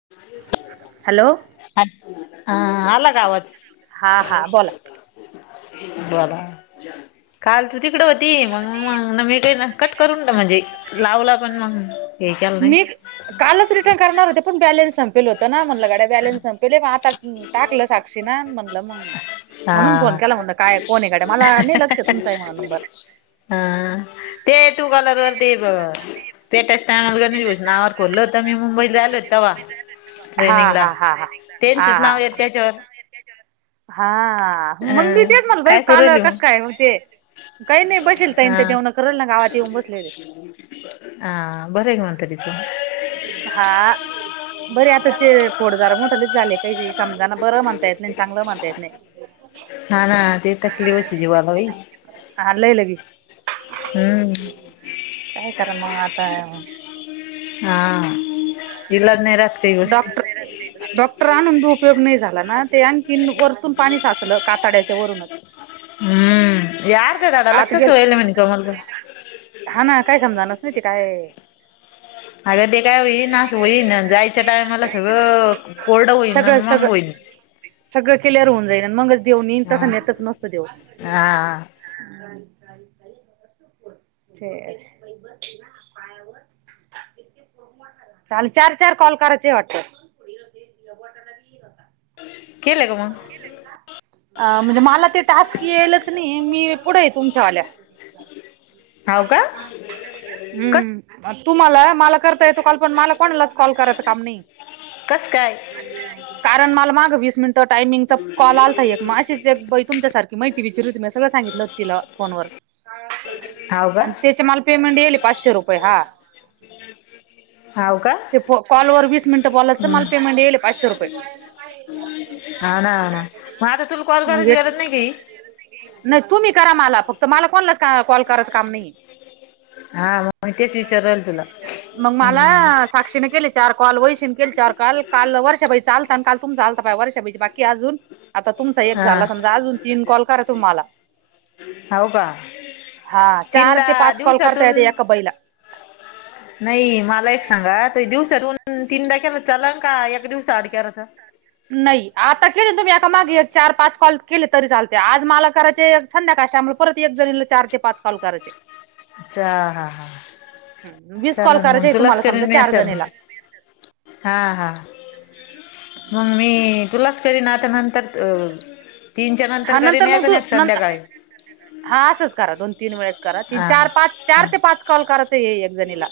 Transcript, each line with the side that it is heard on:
left: ह [unintelligible]
right: हॅलो!
left: हा, आला का आवाज?
right: हा हा बोला
left: बोला. काल तू तिकडं होती, मग मग मी काही कट करून म्हणजे लावला पण मग. हे केलं नाही
right: मी कालच रिटर्न करणार होते, पण बॅलेन्स संपला. संपेल होत ना, म्हणलं बॅलन्स संपेले म आता टाकलं साक्षीन, म्हणलं मग
left: हा
right: म्हणून फोन केला, म्हंटलं काय कोण हाय गड्या, मला नाही लक्षात तुमचाय म्हणून नंबर.
left: हं ते तू कलर वरती बघ [inaudible] पेटस्टामल नाववर खोललं होतं मी, मुंबईत जायेलं होते तेव्हा.
right: हा
left: ट्रेनिंग ला,
right: हा हा हा हा
left: त्याचेच
right: हा
left: नाव ये
right: हा
left: त्याच्यावर.
right: हा, मगं मी
left: अ
right: तेच मला बाई
left: काय करू
right: काल अ
left: राहिली मग
right: कसं काय म्हणजे काहींनाय बसेलं ये, ताई
left: हा
right: ते जेवणं करेलं ना गावात येऊन बसले ते.
left: हा बरं ये म्हतारी
right: हा बरे आता, ते फोड जरा मोठलेचं झाले. काही समजाना बरं म्हणता येत नाही, अन् चांगलं म्हणता येत नाही.
left: हा ना ते तकलीफचं ये जीवाला बाई,
right: हा लय लगी
left: हम्म.
right: काय करा म आता
left: हा इलाज नाही राहात काही गोष्टी
right: डॉक्टर डॉक्टर आणून बी उपयोग नाही झाला ना, ते आणखी वरतून पाणी साचलं काताड्याच्या वरूनचं.
left: हम्म यार त्या झाडालाच
right: आत
left: तसं व्हायलय
right: गेलत
left: म्हणे कमल ग
right: [unintelligible] हा ना काय समजाणाचं नाही ते काय?
left: [inaudible] अगदी काय होई ना असं होईन, जायच्या टायमला सगळं कोरडं होईन
right: सगळं
left: मंग
right: सगळं
left: होईन.
right: सगळं क्लियर होन जाईन, आणि मगच देव नेईन तसा
left: हा
right: नेतच नसतो देव.
left: हा.
right: [unintelligible] पायावर. चालं, चार -चार कॉल करायचे वाटतं?
left: केलं का मग
right: [unintelligible] अ म्हणजे मला ते टास्क येलचं नाही, मी पुढे तुमच्या वाल्या.
left: [inaudible] हाव का
right: [unintelligible]
left: कस
right: हम्म, म तुम्हाला मला करता येतो कॉल पण मला कोणलाच कॉल करायचं काम नाही
left: कस काय
right: ये. कारण मला मागं वीस मिनिट टायमिंगचा कॉल आलाता एक. म अशीच एक बाई तुमच्यासारखी माहिती विचारीत होती, म्या सगळं सांगितलं होतं तिला फोनवर.
left: हाव का
right: आणि त्याच्या मला पेमेंट येलं ये पाचशे रुपये हा.
left: हाव का
right: ते कॉल वर वीस मिनिट बोलायचं,
left: हम्म
right: मला पेमेंट येलं ये पाचशे रुपये.
left: हाव ना हाव ना मग आता तुला कॉल
right: मग
left: करायची
right: एक
left: गरज नाही का ही
right: नाही तुम्ही करा मला फक्त मला कोणलाच कॉल करायच काम नाही ये.
left: हा म तेचं विचारु राहिले तुला,
right: मग मला
left: हम्,
right: साक्षीने केली चार कॉल, वैशीनं केली चार कॉल. काल वर्षा बाई चा आलता काल तुमचा आलता, वर्षा बाई चा बाकी अजून. आता तुमचा एक
left: हा
right: झाला समजा, अजून तीन कॉल करा तुम्ही माला.
left: हाव का?
right: हा चार
left: तीनदा
right: ते पाच कॉल करता
left: दिवसातून
right: येता एका बाई ला.
left: नाही मला एक सांगा ते दिवसातून तीनदा केला चालंल का, एक दिवसा आड केला तर?
right: नाही आता केले तुम्ही एका मागे एक चार पाच कॉल केले तरी चालते, आज मला करायचे. संद्याकाळच्या आमी परत एक जणीला चार ते पाच कॉल करायचे.
left: अच्छा, हा हा.
right: वीस कॉल
left: चालेलं मग
right: करायचे
left: तुलाच
right: तुम्हाला समजा
left: करीन मी
right: चार
left: चालं,
right: जणीला
left: हा-हा. मी तुलाच करीन आता नंतर त तीनच्या नंतर
right: हा
left: करेन एक,
right: मग
left: अन्
right: तू
left: एक
right: नंतर
left: संध्याकाळी.
right: हा असंच करा दोन -तीन वेळेस करा, तीन,
left: हा
right: चार, पाच
left: हा
right: चार ते पाच कॉल करायचं एक जणीला.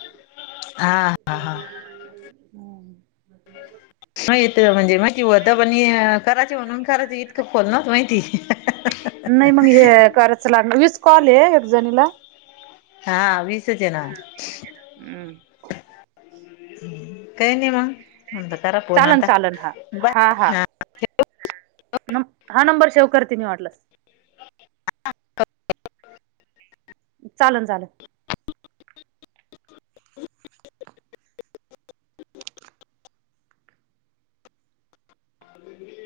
left: हां.
right: भरण
left: माहित म्हणजे माहिती होत पण ये करायची म्हणून करायची इतकं खोल नायती माहिती. [unintelligible]
right: नाही मग हे काराचं लागणार वीस कॉल हे एक जणीला
left: हां वीसच येणार.
right: अं
left: काय नयी मा. नंतर करा फोन
right: चालनं
left: आता
right: चालनं हां हां
left: बाय
right: हां.
left: हा
right: नंम हां नंबर शेव करती मी वाटलंस. चालन झाल.
left: [inaudible]